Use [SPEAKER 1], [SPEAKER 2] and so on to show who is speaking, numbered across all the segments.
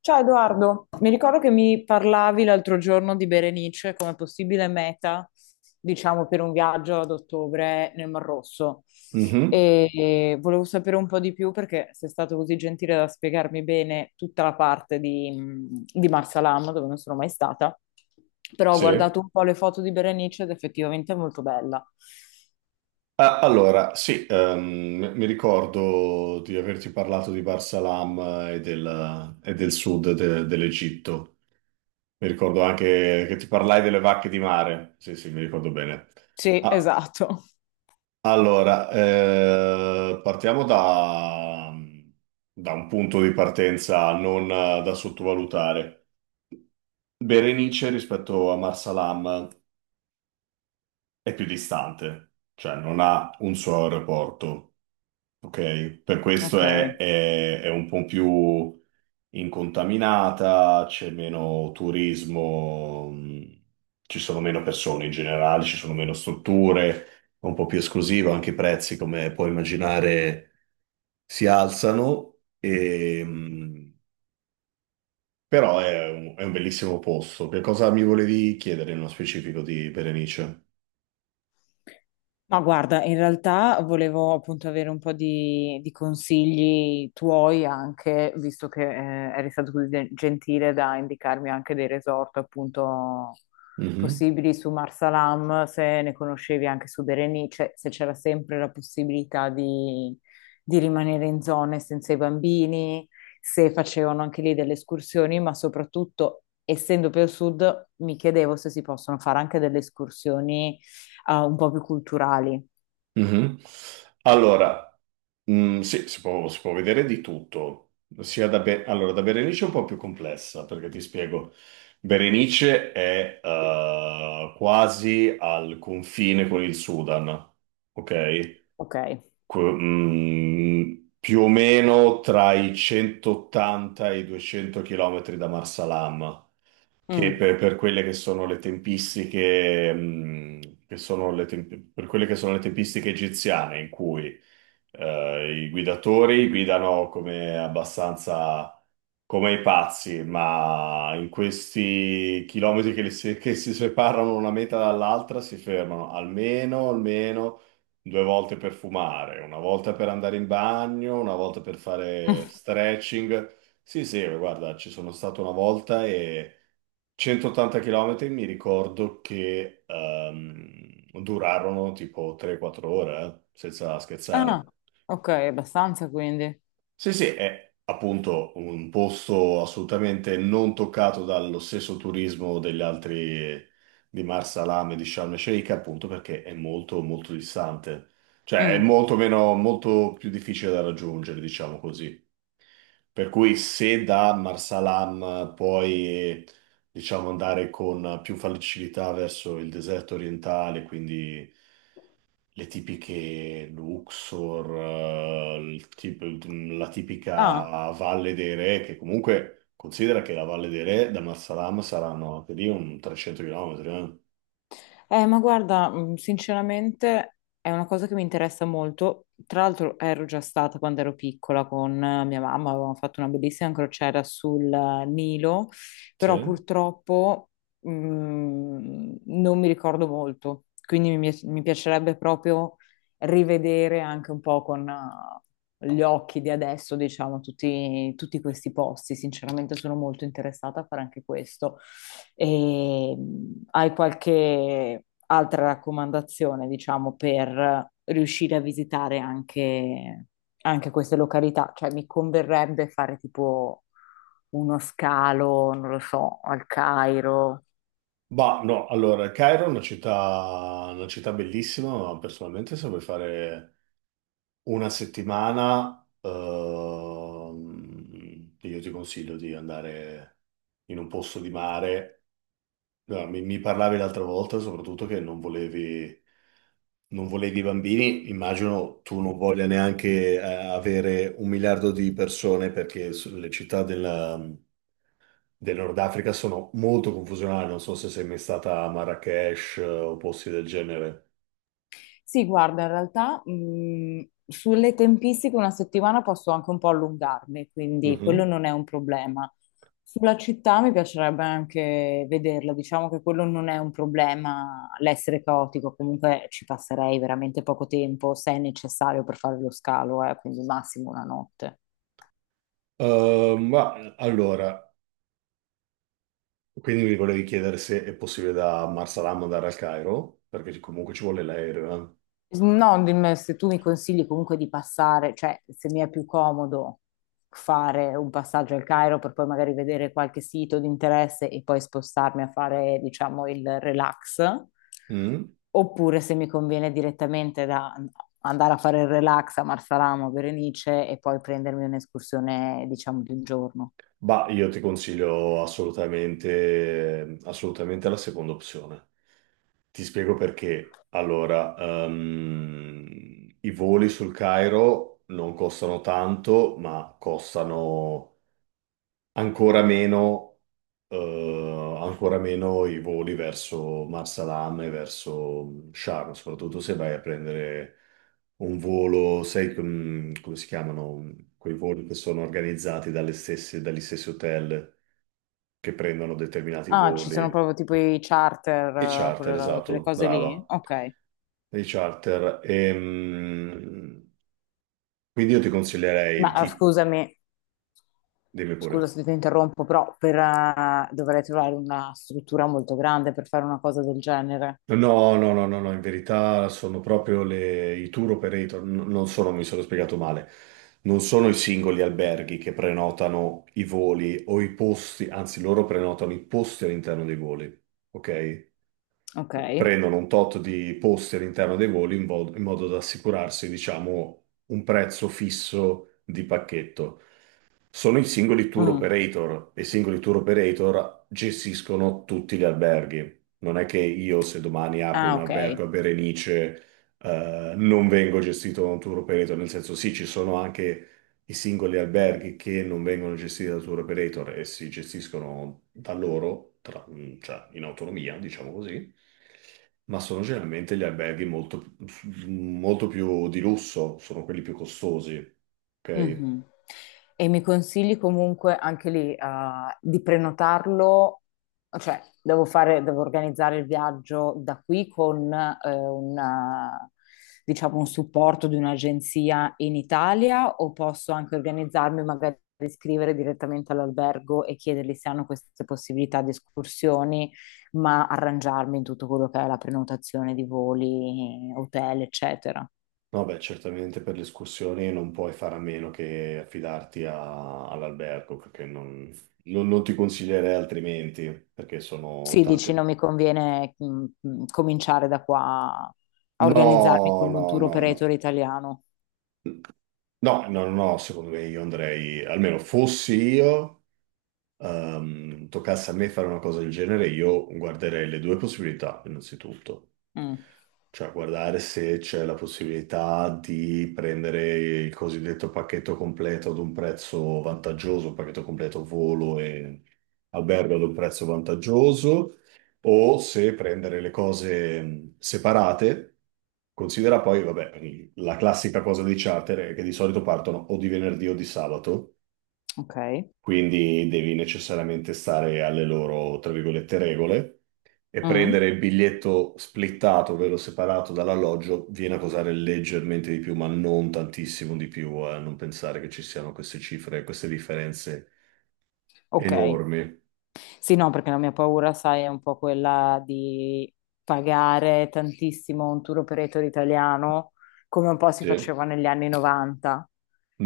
[SPEAKER 1] Ciao Edoardo, mi ricordo che mi parlavi l'altro giorno di Berenice come possibile meta, diciamo, per un viaggio ad ottobre nel Mar Rosso.
[SPEAKER 2] Mhm,
[SPEAKER 1] E volevo sapere un po' di più perché sei stato così gentile da spiegarmi bene tutta la parte di Marsalam, dove non sono mai stata. Però ho
[SPEAKER 2] sì.
[SPEAKER 1] guardato un po' le foto di Berenice ed effettivamente è molto bella.
[SPEAKER 2] Ah, allora, sì, mi ricordo di averti parlato di Barsalam e del sud dell'Egitto. Mi ricordo anche che ti parlai delle vacche di mare. Sì, sì, mi ricordo bene.
[SPEAKER 1] Sì,
[SPEAKER 2] Ah,
[SPEAKER 1] esatto.
[SPEAKER 2] allora, partiamo da un punto di partenza non da sottovalutare. Berenice rispetto a Marsalam è più distante, cioè non ha un suo aeroporto. Ok, per questo
[SPEAKER 1] Ok.
[SPEAKER 2] è un po' più incontaminata, c'è meno turismo, ci sono meno persone in generale, ci sono meno strutture, è un po' più esclusivo, anche i prezzi, come puoi immaginare, si alzano, però è un bellissimo posto. Che cosa mi volevi chiedere nello specifico di Berenice?
[SPEAKER 1] Ma guarda, in realtà volevo appunto avere un po' di consigli tuoi anche, visto che eri stato così gentile da indicarmi anche dei resort appunto
[SPEAKER 2] Mhm,
[SPEAKER 1] possibili su Marsalam, se ne conoscevi anche su Berenice, se c'era sempre la possibilità di rimanere in zone senza i bambini, se facevano anche lì delle escursioni, ma soprattutto, essendo più al sud, mi chiedevo se si possono fare anche delle escursioni un po' più culturali.
[SPEAKER 2] mhm. Allora. Mm, sì, si può vedere di tutto. Allora, da Berenice è un po' più complessa, perché ti spiego. Berenice è quasi al confine con il Sudan, ok?
[SPEAKER 1] Ok.
[SPEAKER 2] Que- mm, più o meno tra i 180 e i 200 chilometri da Marsalam, che
[SPEAKER 1] Mm.
[SPEAKER 2] per quelle che sono le tempistiche, che sono le temp- per quelle che sono le tempistiche egiziane, in cui i guidatori guidano come abbastanza come i pazzi, ma in questi chilometri che si separano una meta dall'altra, si fermano almeno, almeno due volte per fumare, una volta per andare in bagno, una volta per fare stretching. Sì, sì, guarda, ci sono stato una volta e 180 km mi ricordo che durarono tipo 3-4 ore, senza scherzare.
[SPEAKER 1] Ah, ok, abbastanza quindi.
[SPEAKER 2] Sì, sì, è appunto un posto assolutamente non toccato dallo stesso turismo degli altri di Marsalam e di Sharm el Sheikh, appunto perché è molto molto distante. Cioè è
[SPEAKER 1] Mm.
[SPEAKER 2] molto meno, molto più difficile da raggiungere, diciamo così. Per cui se da Marsalam puoi, diciamo, andare con più facilità verso il deserto orientale, quindi le tipiche Luxor, la
[SPEAKER 1] Ah,
[SPEAKER 2] tipica Valle dei Re, che comunque considera che la Valle dei Re da Marsalam saranno anche lì un 300 km.
[SPEAKER 1] ma guarda, sinceramente è una cosa che mi interessa molto. Tra l'altro ero già stata quando ero piccola con mia mamma, avevamo fatto una bellissima crociera sul Nilo, però
[SPEAKER 2] Sì.
[SPEAKER 1] purtroppo non mi ricordo molto, quindi mi piacerebbe proprio rivedere anche un po' con, gli occhi di adesso, diciamo, tutti questi posti. Sinceramente sono molto interessata a fare anche questo. E, hai qualche altra raccomandazione, diciamo, per riuscire a visitare anche, anche queste località? Cioè, mi converrebbe fare tipo uno scalo, non lo so, al Cairo.
[SPEAKER 2] Bah, no, allora, Cairo è una città bellissima, ma personalmente se vuoi fare una settimana, io ti consiglio di andare in un posto di mare. No, mi parlavi l'altra volta soprattutto che non volevi bambini. Immagino tu non voglia neanche avere un miliardo di persone perché le città del Nord Africa sono molto confusionali. Non so se sei mai stata a Marrakech o posti del genere.
[SPEAKER 1] Sì, guarda, in realtà sulle tempistiche una settimana posso anche un po' allungarmi, quindi quello
[SPEAKER 2] Mhm.
[SPEAKER 1] non è un problema. Sulla città mi piacerebbe anche vederla, diciamo che quello non è un problema, l'essere caotico, comunque ci passerei veramente poco tempo se è necessario per fare lo scalo, quindi massimo una notte.
[SPEAKER 2] Ma allora. Quindi mi volevi chiedere se è possibile da Marsalam andare al Cairo, perché comunque ci vuole l'aereo.
[SPEAKER 1] No, dimmi se tu mi consigli comunque di passare, cioè se mi è più comodo fare un passaggio al Cairo per poi magari vedere qualche sito di interesse e poi spostarmi a fare, diciamo, il relax,
[SPEAKER 2] Eh. Mm?
[SPEAKER 1] oppure se mi conviene direttamente da andare a fare il relax a Marsalamo, a Berenice e poi prendermi un'escursione, diciamo, di un giorno.
[SPEAKER 2] Bah, io ti consiglio assolutamente, assolutamente la seconda opzione. Ti spiego perché. Allora, i voli sul Cairo non costano tanto, ma costano ancora meno i voli verso Marsalam e verso Sharm, soprattutto se vai a prendere un volo, sai come si chiamano quei voli che sono organizzati dagli stessi hotel che prendono determinati
[SPEAKER 1] Ah, ci sono
[SPEAKER 2] voli.
[SPEAKER 1] proprio tipo i charter,
[SPEAKER 2] I charter,
[SPEAKER 1] quelle, quelle
[SPEAKER 2] esatto,
[SPEAKER 1] cose lì?
[SPEAKER 2] brava.
[SPEAKER 1] Ok.
[SPEAKER 2] I charter. Quindi io ti consiglierei di...
[SPEAKER 1] Scusami,
[SPEAKER 2] Dimmi pure.
[SPEAKER 1] scusa se ti interrompo, però per, dovrei trovare una struttura molto grande per fare una cosa del genere.
[SPEAKER 2] No, no, no, no, no, in verità sono proprio i tour operator, non sono, mi sono spiegato male, non sono i singoli alberghi che prenotano i voli o i posti, anzi loro prenotano i posti all'interno dei voli, ok?
[SPEAKER 1] Ok.
[SPEAKER 2] Prendono un tot di posti all'interno dei voli in modo da assicurarsi, diciamo, un prezzo fisso di pacchetto. Sono i singoli tour
[SPEAKER 1] Mm.
[SPEAKER 2] operator e i singoli tour operator gestiscono tutti gli alberghi. Non è che io, se domani apro
[SPEAKER 1] Ah,
[SPEAKER 2] un
[SPEAKER 1] ok.
[SPEAKER 2] albergo a Berenice, non vengo gestito da un tour operator, nel senso sì, ci sono anche i singoli alberghi che non vengono gestiti da tour operator e si gestiscono da loro, cioè in autonomia, diciamo così, ma sono generalmente gli alberghi molto molto più di lusso, sono quelli più costosi, ok?
[SPEAKER 1] Mhm. E mi consigli comunque anche lì, di prenotarlo, cioè devo fare, devo organizzare il viaggio da qui con un, diciamo, un supporto di un'agenzia in Italia o posso anche organizzarmi magari iscrivere direttamente all'albergo e chiedergli se hanno queste possibilità di escursioni, ma arrangiarmi in tutto quello che è la prenotazione di voli, hotel, eccetera.
[SPEAKER 2] No, beh, certamente per le escursioni non puoi fare a meno che affidarti all'albergo, perché non ti consiglierei altrimenti, perché sono
[SPEAKER 1] Sì, dici, non
[SPEAKER 2] tante...
[SPEAKER 1] mi conviene cominciare da qua a
[SPEAKER 2] No,
[SPEAKER 1] organizzarmi con un
[SPEAKER 2] no,
[SPEAKER 1] tour
[SPEAKER 2] no, no.
[SPEAKER 1] operator italiano.
[SPEAKER 2] No, no, no, no, secondo me io andrei, almeno fossi io, toccasse a me fare una cosa del genere, io guarderei le due possibilità, innanzitutto.
[SPEAKER 1] Mm,
[SPEAKER 2] Cioè, guardare se c'è la possibilità di prendere il cosiddetto pacchetto completo ad un prezzo vantaggioso, pacchetto completo volo e albergo ad un prezzo vantaggioso, o se prendere le cose separate. Considera poi, vabbè, la classica cosa dei charter è che di solito partono o di venerdì o di sabato,
[SPEAKER 1] ok.
[SPEAKER 2] quindi devi necessariamente stare alle loro, tra virgolette, regole e prendere
[SPEAKER 1] Mm,
[SPEAKER 2] il biglietto splittato, ovvero separato dall'alloggio, viene a costare leggermente di più, ma non tantissimo di più, non pensare che ci siano queste cifre, queste differenze
[SPEAKER 1] ok.
[SPEAKER 2] enormi.
[SPEAKER 1] Sì, no, perché la mia paura, sai, è un po' quella di pagare tantissimo un tour operator italiano, come un po' si
[SPEAKER 2] Sì.
[SPEAKER 1] faceva negli anni 90,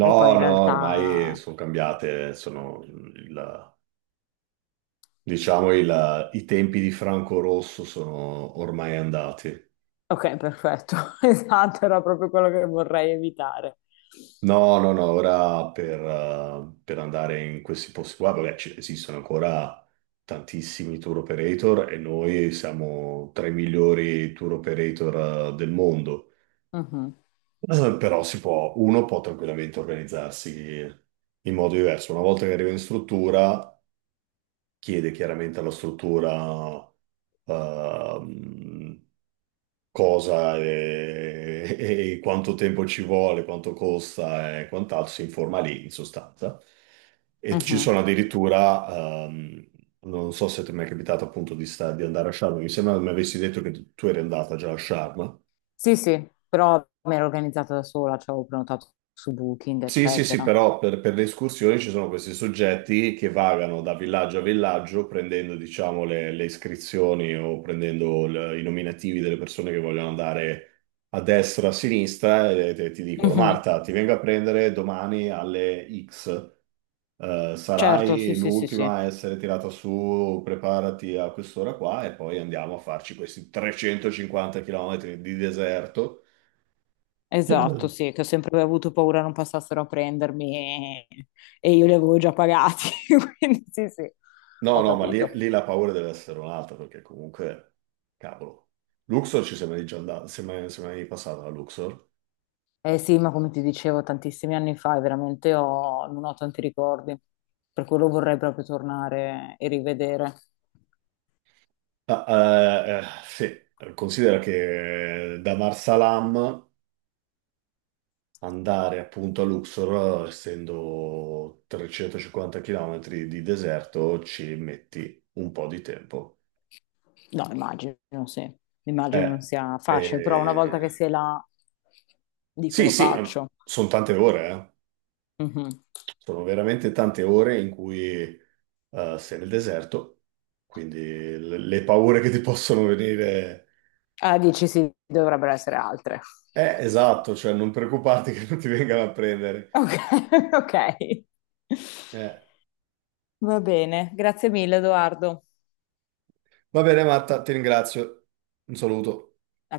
[SPEAKER 1] e poi in
[SPEAKER 2] no, ormai
[SPEAKER 1] realtà...
[SPEAKER 2] sono cambiate, sono il- diciamo il- i tempi di Franco Rosso sono ormai andati.
[SPEAKER 1] Ok, perfetto. Esatto, era proprio quello che vorrei evitare.
[SPEAKER 2] No, no, no, ora per andare in questi posti qua, vabbè, esistono ancora tantissimi tour operator e noi siamo tra i migliori tour operator del mondo.
[SPEAKER 1] Mhm,
[SPEAKER 2] Però si può, uno può tranquillamente organizzarsi in modo diverso. Una volta che arriva in struttura, chiede chiaramente alla struttura, ehm, cosa e, e quanto tempo ci vuole, quanto costa e quant'altro, si informa lì in sostanza. E ci
[SPEAKER 1] mhm.
[SPEAKER 2] sono addirittura, non so se ti è mai capitato appunto di andare a Sharm, mi sembra mi avessi detto che tu eri andata già a Sharm.
[SPEAKER 1] Sì, sì, però mi ero organizzata da sola, cioè avevo prenotato su Booking,
[SPEAKER 2] Sì, sì, sì,
[SPEAKER 1] eccetera.
[SPEAKER 2] però per le escursioni ci sono questi soggetti che vagano da villaggio a villaggio prendendo, diciamo, le iscrizioni o prendendo i nominativi delle persone che vogliono andare a destra, a sinistra e ti dicono,
[SPEAKER 1] Mhm.
[SPEAKER 2] Marta, ti vengo a prendere domani alle X.
[SPEAKER 1] Certo, sì,
[SPEAKER 2] Sarai
[SPEAKER 1] sì, sì, sì,
[SPEAKER 2] l'ultima a essere tirata su, preparati a quest'ora qua e poi andiamo a farci questi 350 chilometri di deserto.
[SPEAKER 1] esatto, sì, che ho sempre avuto paura non passassero a prendermi e, e io li avevo già pagati, quindi sì, sì,
[SPEAKER 2] No,
[SPEAKER 1] ho
[SPEAKER 2] no, ma
[SPEAKER 1] capito.
[SPEAKER 2] lì la paura deve essere un'altra, perché comunque, cavolo, Luxor ci siamo mai già andati, siamo mai passati a Luxor.
[SPEAKER 1] Eh sì, ma come ti dicevo tantissimi anni fa, veramente non ho tanti ricordi, per quello vorrei proprio tornare e rivedere.
[SPEAKER 2] Ah, sì, considera che da Marsalam andare appunto a Luxor, essendo 350 km di deserto, ci metti un po' di tempo.
[SPEAKER 1] No, immagino, sì. Immagino
[SPEAKER 2] Eh,
[SPEAKER 1] non sia facile, però una
[SPEAKER 2] eh,
[SPEAKER 1] volta che sei là, dico
[SPEAKER 2] sì,
[SPEAKER 1] lo
[SPEAKER 2] sì,
[SPEAKER 1] faccio.
[SPEAKER 2] sono tante ore, eh.
[SPEAKER 1] Mhm.
[SPEAKER 2] Sono veramente tante ore in cui sei nel deserto, quindi le paure che ti possono venire...
[SPEAKER 1] Ah, dici sì, dovrebbero essere altre.
[SPEAKER 2] Esatto, cioè non preoccuparti che non ti vengano a prendere.
[SPEAKER 1] Ok, ok.
[SPEAKER 2] Eh.
[SPEAKER 1] Va bene, grazie mille, Edoardo.
[SPEAKER 2] Va bene, Marta, ti ringrazio. Un saluto.